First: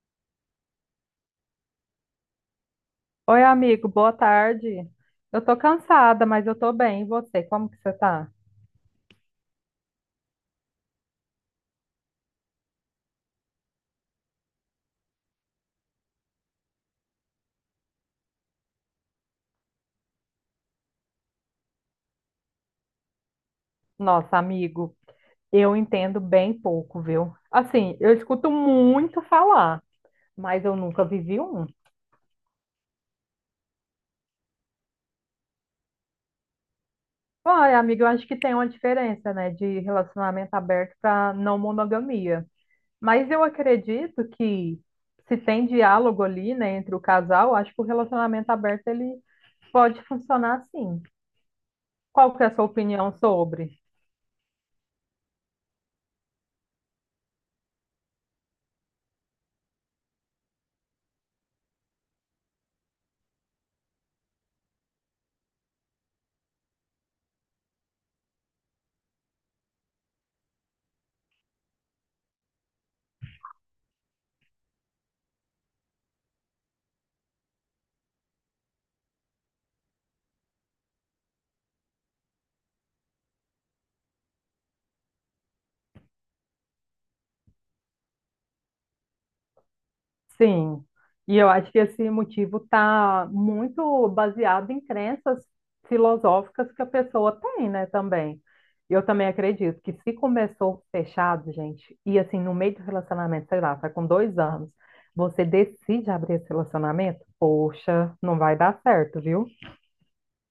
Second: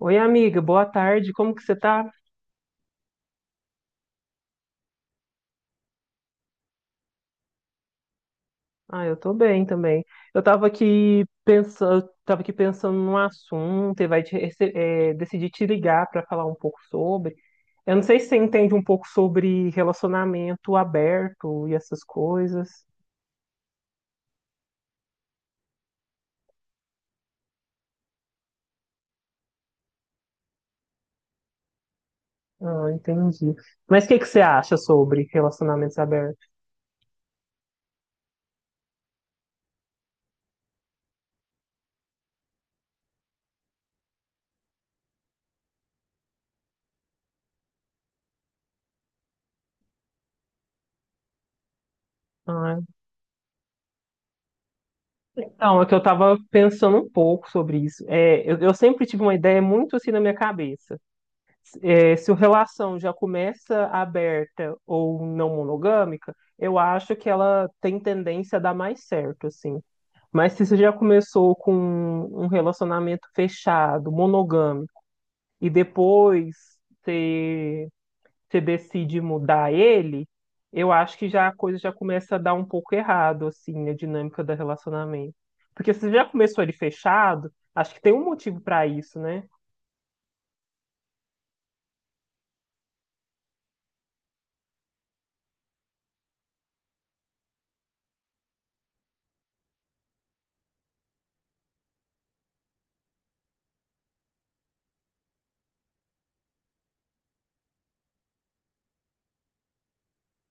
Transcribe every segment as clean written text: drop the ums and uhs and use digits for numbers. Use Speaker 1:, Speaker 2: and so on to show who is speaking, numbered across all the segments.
Speaker 1: Oi, amiga, boa tarde. Como que você tá?
Speaker 2: Oi, amigo, boa tarde. Eu tô cansada, mas eu tô bem. E você, como que você tá?
Speaker 1: Ah, eu tô bem também. Eu tava aqui pensando num assunto e vai te, rece- é, decidi te ligar para falar um pouco sobre. Eu não sei se você entende um pouco sobre relacionamento aberto e essas coisas.
Speaker 2: Nossa, amigo, eu entendo bem pouco, viu? Assim, eu escuto muito falar, mas eu nunca vivi um.
Speaker 1: Ah, entendi. Mas o que que você acha sobre relacionamentos abertos?
Speaker 2: Olha, amiga, eu acho que tem uma diferença, né, de relacionamento aberto para não monogamia. Mas eu acredito que se tem diálogo ali, né, entre o casal, acho que o relacionamento aberto ele pode funcionar sim. Qual que é a sua
Speaker 1: Ah,
Speaker 2: opinião sobre?
Speaker 1: então, é que eu tava pensando um pouco sobre isso. É, eu sempre tive uma ideia muito assim na minha cabeça. Se a relação já começa aberta ou não monogâmica, eu acho que ela tem tendência a dar mais certo, assim. Mas se você já começou com um relacionamento fechado, monogâmico, e depois você, você decide mudar ele, eu acho que já a coisa já começa a dar um pouco errado, assim, a dinâmica do relacionamento. Porque se você já começou ele fechado, acho que tem um motivo para isso, né?
Speaker 2: Sim, e eu acho que esse motivo está muito baseado em crenças filosóficas que a pessoa tem, né, também. Eu também acredito que se começou fechado, gente, e assim, no meio do relacionamento, sei lá, tá com dois anos, você decide abrir esse relacionamento, poxa, não vai dar certo, viu?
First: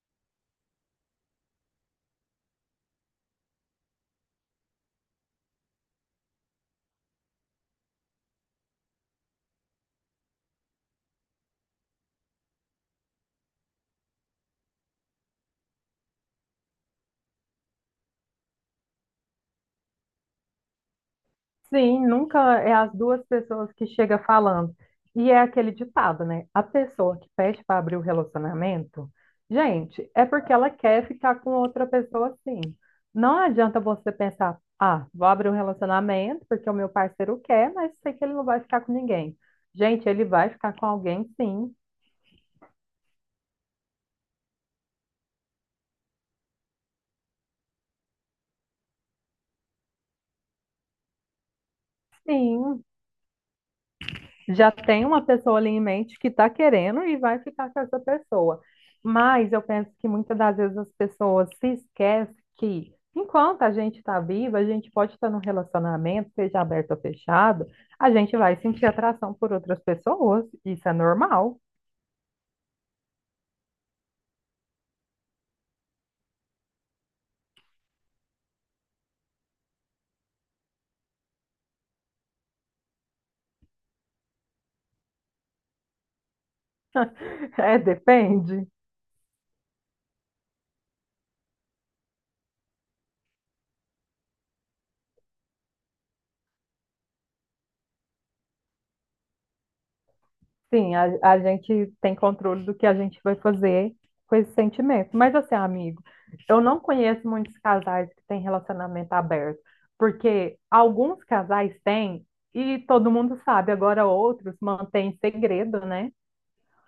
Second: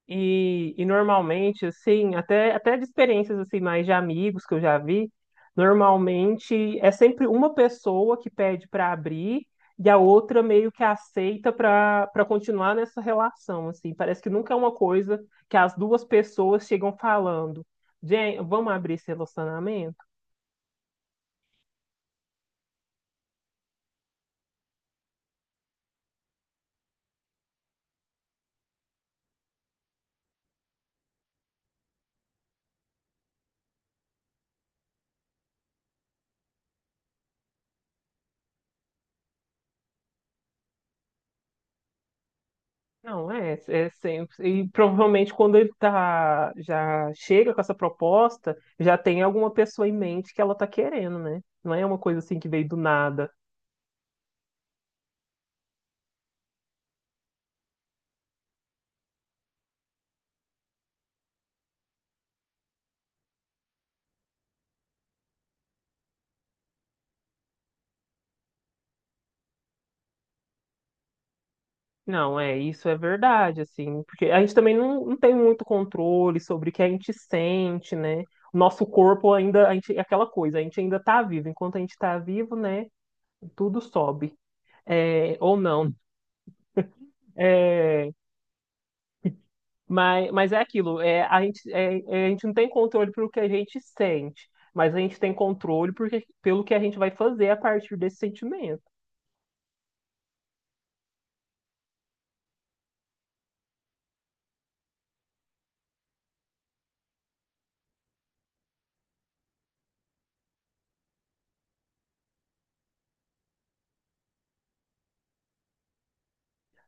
Speaker 1: E normalmente, assim, até de experiências assim, mais de amigos que eu já vi, normalmente é sempre uma pessoa que pede para abrir e a outra meio que aceita para continuar nessa relação, assim. Parece que nunca é uma coisa que as duas pessoas chegam falando, gente, vamos abrir esse relacionamento?
Speaker 2: Sim, nunca é as duas pessoas que chega falando. E é aquele ditado, né? A pessoa que pede para abrir o relacionamento, gente, é porque ela quer ficar com outra pessoa assim. Não adianta você pensar, ah, vou abrir um relacionamento porque o meu parceiro quer, mas sei que ele não vai ficar com ninguém. Gente, ele vai ficar com alguém, sim,
Speaker 1: Não, é, é sempre. E provavelmente quando ele tá, já chega com essa proposta, já tem alguma pessoa em mente que ela tá querendo, né? Não é uma coisa assim que veio do
Speaker 2: sim.
Speaker 1: nada.
Speaker 2: Já tem uma pessoa ali em mente que está querendo e vai ficar com essa pessoa. Mas eu penso que muitas das vezes as pessoas se esquecem que, enquanto a gente está viva, a gente pode estar num relacionamento, seja aberto ou fechado, a gente vai sentir atração por outras pessoas. Isso é normal.
Speaker 1: Não, é, isso é verdade, assim, porque a gente também não tem muito controle sobre o que a gente sente, né? O nosso corpo ainda, a gente, é aquela coisa, a gente ainda tá vivo. Enquanto a gente tá vivo, né? Tudo sobe. É, ou não.
Speaker 2: É,
Speaker 1: É,
Speaker 2: depende.
Speaker 1: mas é aquilo, é, a gente, a gente não tem controle pelo que a gente sente, mas a gente tem controle pelo que a gente vai fazer a partir desse sentimento.
Speaker 2: Sim, a gente tem controle do que a gente vai fazer com esse sentimento. Mas assim, amigo, eu não conheço muitos casais que têm relacionamento aberto, porque alguns casais têm e todo mundo sabe, agora outros mantêm segredo, né?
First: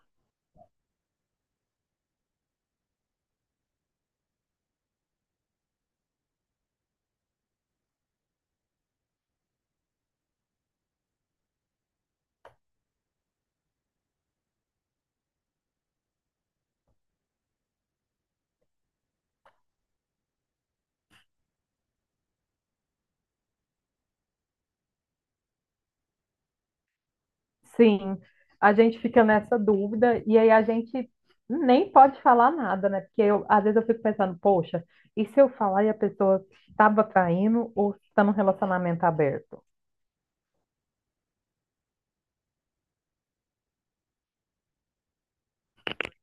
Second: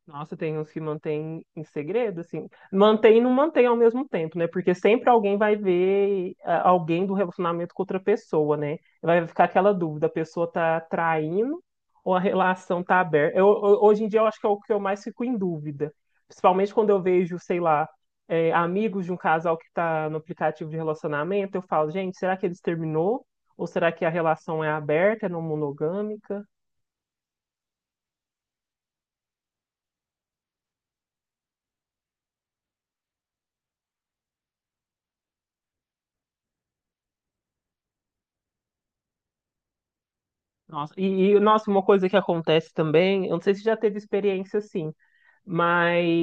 Speaker 1: Nossa, tem uns que mantêm em segredo, assim. Mantém e não mantém ao mesmo tempo, né? Porque sempre alguém vai ver ah, alguém do relacionamento com outra pessoa, né? Vai ficar aquela dúvida, a pessoa tá traindo ou a relação tá aberta? Hoje em dia eu acho que é o que eu mais fico em dúvida. Principalmente quando eu vejo, sei lá, amigos de um casal que tá no aplicativo de relacionamento, eu falo, gente, será que eles terminou? Ou será que a relação é aberta, é não monogâmica?
Speaker 2: Sim, a gente fica nessa dúvida e aí a gente nem pode falar nada, né? Porque eu, às vezes eu fico pensando, poxa, e se eu falar e a pessoa estava traindo ou está num relacionamento aberto?
Speaker 1: Nossa, e nossa, uma coisa que acontece também, eu não sei se já teve experiência assim, mas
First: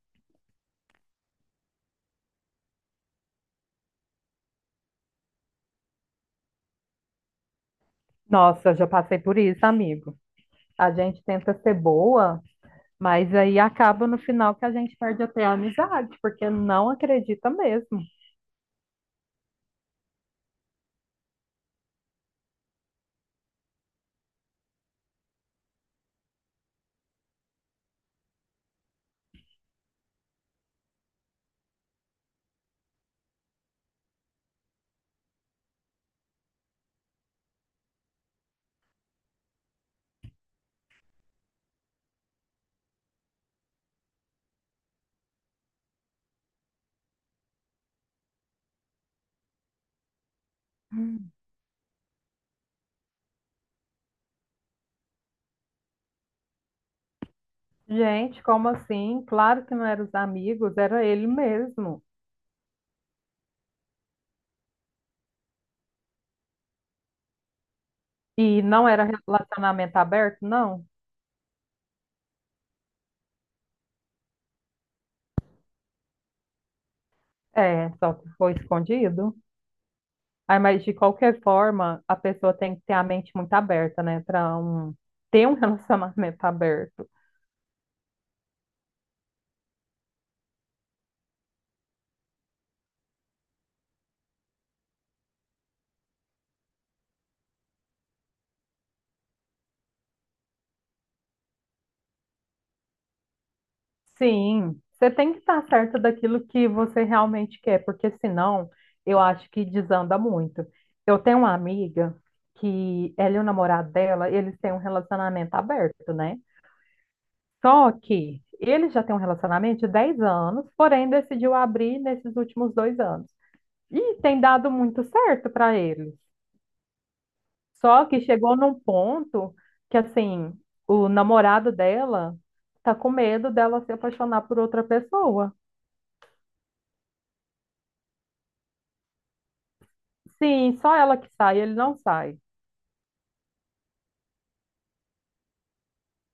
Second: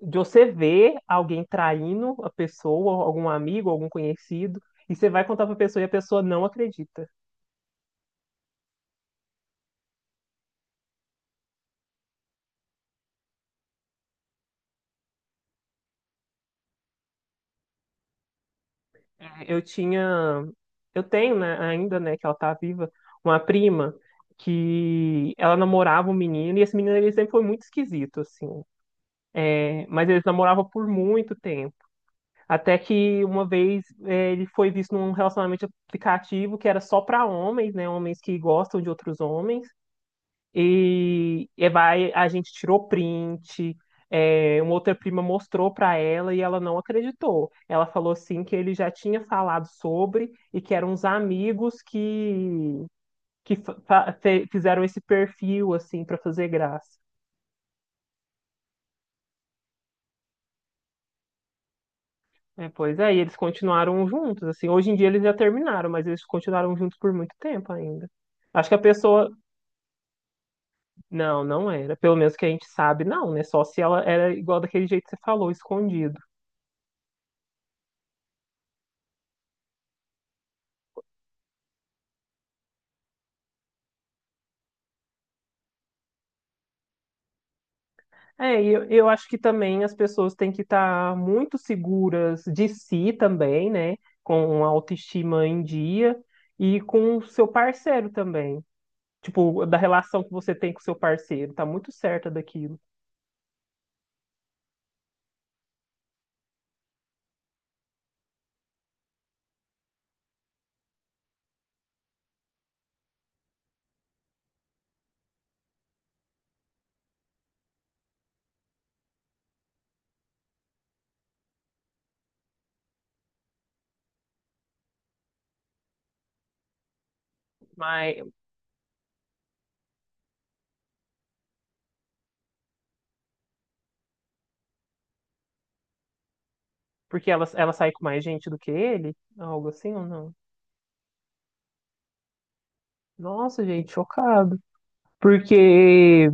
Speaker 1: de você ver alguém traindo a pessoa, algum amigo, algum conhecido, e você vai contar pra pessoa e a pessoa não acredita.
Speaker 2: Nossa, eu já passei por isso, amigo. A gente tenta ser boa, mas aí acaba no final que a gente perde até a amizade, porque não acredita mesmo.
Speaker 1: É, eu tinha, eu tenho, né, ainda, né, que ela tá viva, uma prima que ela namorava um menino, e esse menino ele sempre foi muito esquisito, assim, é, mas eles namoravam por muito tempo. Até que uma vez ele foi visto num relacionamento aplicativo que era só para homens, né? Homens que gostam de outros homens. A gente tirou print, uma outra prima mostrou para ela e ela não acreditou. Ela falou assim que ele já tinha falado sobre e que eram uns amigos que fizeram esse perfil assim para fazer graça.
Speaker 2: Gente, como assim? Claro que não eram os amigos, era ele mesmo.
Speaker 1: É, pois é, e eles continuaram juntos, assim, hoje em dia eles já terminaram, mas eles continuaram juntos por muito tempo ainda.
Speaker 2: E
Speaker 1: Acho que a
Speaker 2: não era
Speaker 1: pessoa,
Speaker 2: relacionamento aberto, não?
Speaker 1: não era, pelo menos que a gente sabe, não, né, só se ela era igual daquele jeito que você falou, escondido.
Speaker 2: É, só que foi escondido. Aí, mas de qualquer forma, a pessoa tem que ter a mente muito aberta, né, para um, ter um relacionamento aberto.
Speaker 1: É, e eu acho que também as pessoas têm que estar muito seguras de si também, né, com uma autoestima em dia e com o seu parceiro também. Tipo, da relação que você tem com o seu parceiro, tá muito certa daquilo.
Speaker 2: Sim, você tem que estar certa daquilo que você realmente quer, porque senão eu acho que desanda muito. Eu tenho uma amiga que ela e o namorado dela, eles têm um relacionamento aberto, né? Só que ele já tem um relacionamento de 10 anos, porém decidiu abrir nesses últimos 2 anos. E tem dado muito certo para eles. Só que
Speaker 1: Mas
Speaker 2: chegou num ponto que, assim, o namorado dela tá com medo dela se apaixonar por outra pessoa.
Speaker 1: porque ela sai com mais gente do que ele? Algo assim ou não?
Speaker 2: Sim, só ela que sai, ele não sai.
Speaker 1: Nossa, gente, chocado. Porque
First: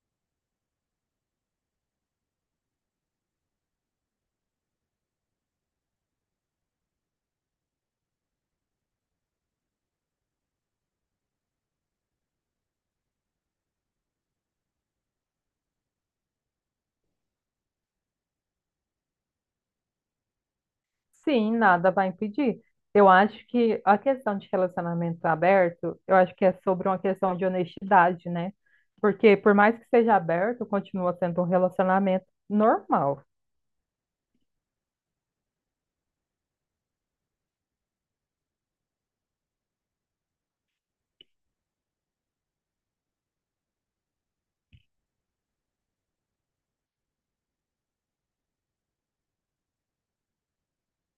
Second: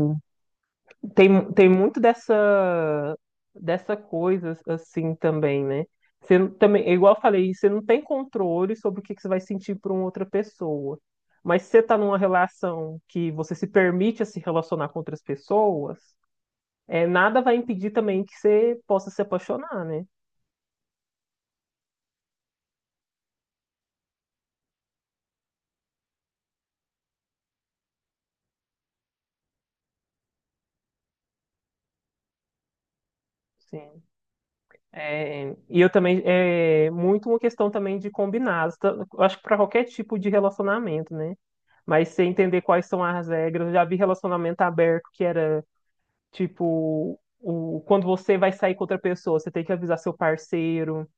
Speaker 1: tem muito dessa, dessa coisa assim também, né? Você não- também, é igual eu falei, você não tem controle sobre o que que você vai sentir por uma outra pessoa. Mas se você tá numa relação que você se permite a se relacionar com outras pessoas, é, nada vai impedir também que você possa se apaixonar, né?
Speaker 2: Sim, nada vai impedir. Eu acho que a questão de relacionamento aberto, eu acho que é sobre uma questão de honestidade, né? Porque por mais que seja aberto, continua sendo um relacionamento normal.
Speaker 1: Sim. É, e eu também é muito uma questão também de combinar. Eu acho que para qualquer tipo de relacionamento, né? Mas você entender quais são as regras. Eu já vi relacionamento aberto que era tipo o, quando você vai sair com outra pessoa, você tem que avisar seu parceiro.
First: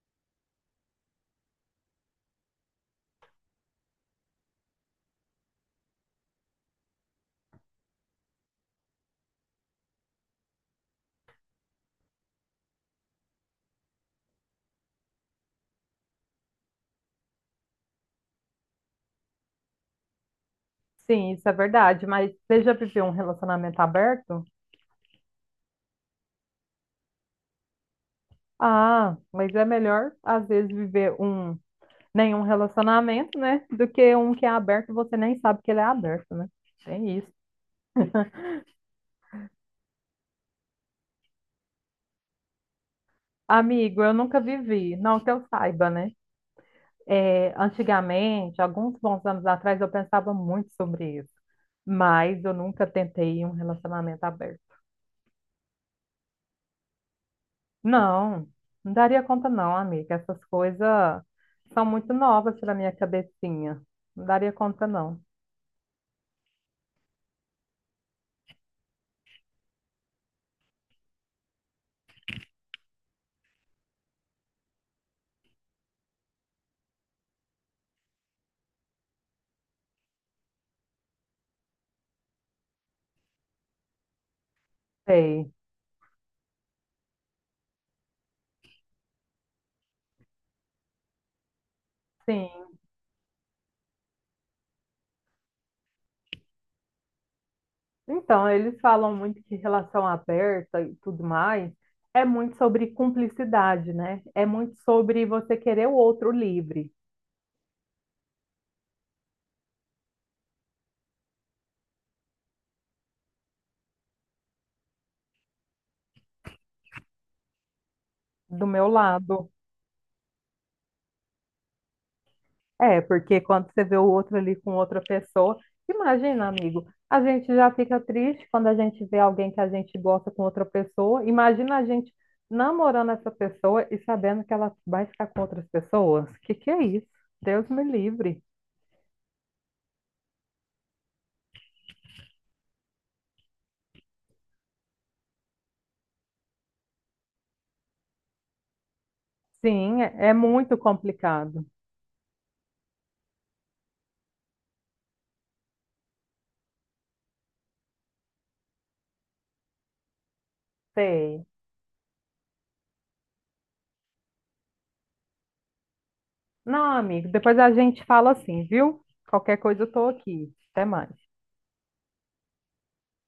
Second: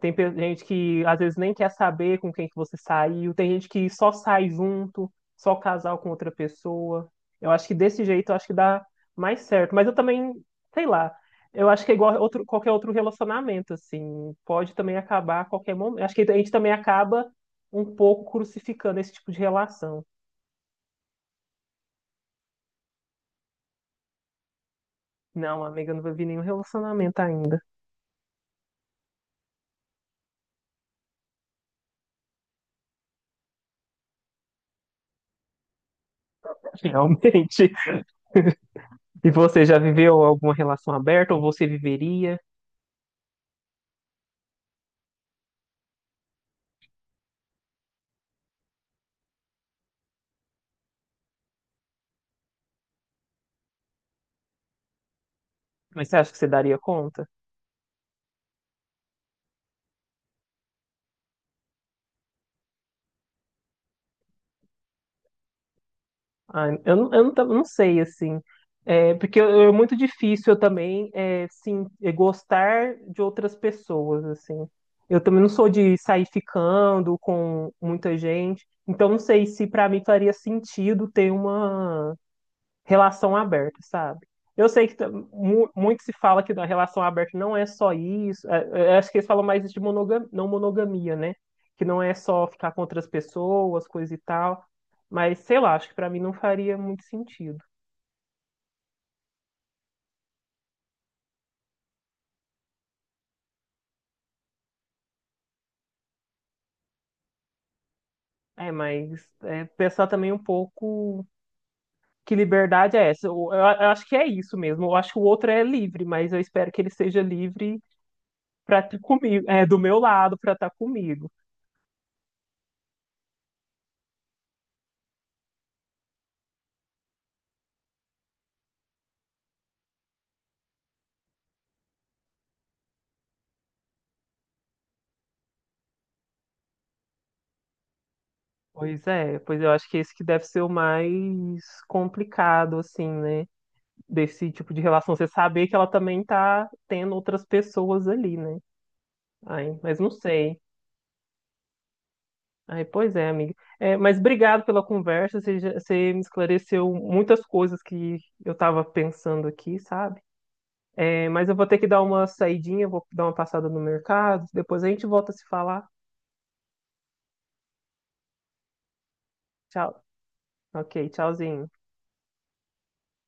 Speaker 1: Gente que às vezes nem quer saber com quem que você saiu, tem gente que só sai junto, só casal com outra pessoa. Eu acho que desse jeito eu acho que dá mais certo. Mas eu também, sei lá, eu acho que é igual outro, qualquer outro relacionamento, assim, pode também acabar a qualquer momento. Acho que a gente também acaba um pouco crucificando esse tipo de relação.
Speaker 2: Sim, isso é verdade, mas você já viveu um relacionamento aberto?
Speaker 1: Não, amiga, eu não vivi nenhum relacionamento ainda,
Speaker 2: Ah, mas é melhor às vezes viver um nenhum relacionamento, né? Do que um que é aberto e você nem sabe que ele é aberto, né? Tem
Speaker 1: realmente.
Speaker 2: isso.
Speaker 1: E você já viveu alguma relação aberta ou você viveria?
Speaker 2: Amigo, eu nunca vivi, não que eu saiba, né? É, antigamente, alguns bons anos atrás, eu pensava muito sobre isso, mas eu nunca tentei um relacionamento aberto.
Speaker 1: Mas você acha que você daria conta?
Speaker 2: Não, não daria conta, não, amiga. Essas coisas são muito novas para minha cabecinha. Não daria conta, não.
Speaker 1: Ai, eu, eu não, não sei, assim. É, porque é muito difícil eu também, gostar de outras pessoas, assim. Eu também não sou de sair ficando com muita gente. Então, não sei se para mim faria sentido ter uma relação aberta, sabe? Eu sei que
Speaker 2: Sei,
Speaker 1: muito se fala que na relação aberta não é só isso. Acho que eles falam mais de monogamia, não monogamia, né? Que não é só ficar
Speaker 2: sim.
Speaker 1: com outras pessoas, coisa e tal. Mas sei lá, acho que pra mim não faria muito sentido.
Speaker 2: Então, eles falam muito que relação aberta e tudo mais é muito sobre cumplicidade, né? É muito sobre você querer o outro livre.
Speaker 1: É, mas é, pensar também um pouco que liberdade é essa. Eu acho que é isso mesmo. Eu acho que o outro é livre, mas eu espero que ele seja livre
Speaker 2: Do meu
Speaker 1: para comigo,
Speaker 2: lado.
Speaker 1: é, do meu lado, para estar comigo.
Speaker 2: É, porque quando você vê o outro ali com outra pessoa, imagina, amigo, a gente já fica triste quando a gente vê alguém que a gente gosta com outra pessoa. Imagina a gente namorando essa pessoa e sabendo que ela vai ficar com outras pessoas. Que é isso? Deus me livre.
Speaker 1: Pois é, pois eu acho que esse que deve ser o mais complicado, assim, né? Desse tipo de relação. Você saber que ela também tá tendo outras pessoas ali, né? Ai, mas
Speaker 2: Sim,
Speaker 1: não
Speaker 2: é é
Speaker 1: sei.
Speaker 2: muito complicado.
Speaker 1: Ai, pois é, amiga. É, mas obrigado pela conversa. Você, você me esclareceu muitas coisas que eu estava pensando aqui, sabe? É,
Speaker 2: Sei.
Speaker 1: mas eu vou ter que dar uma saidinha, vou dar uma passada no mercado. Depois a gente volta a se falar.
Speaker 2: Não, amigo, depois a gente fala assim, viu? Qualquer coisa eu
Speaker 1: Tchau.
Speaker 2: tô aqui. Até
Speaker 1: Ok,
Speaker 2: mais.
Speaker 1: tchauzinho.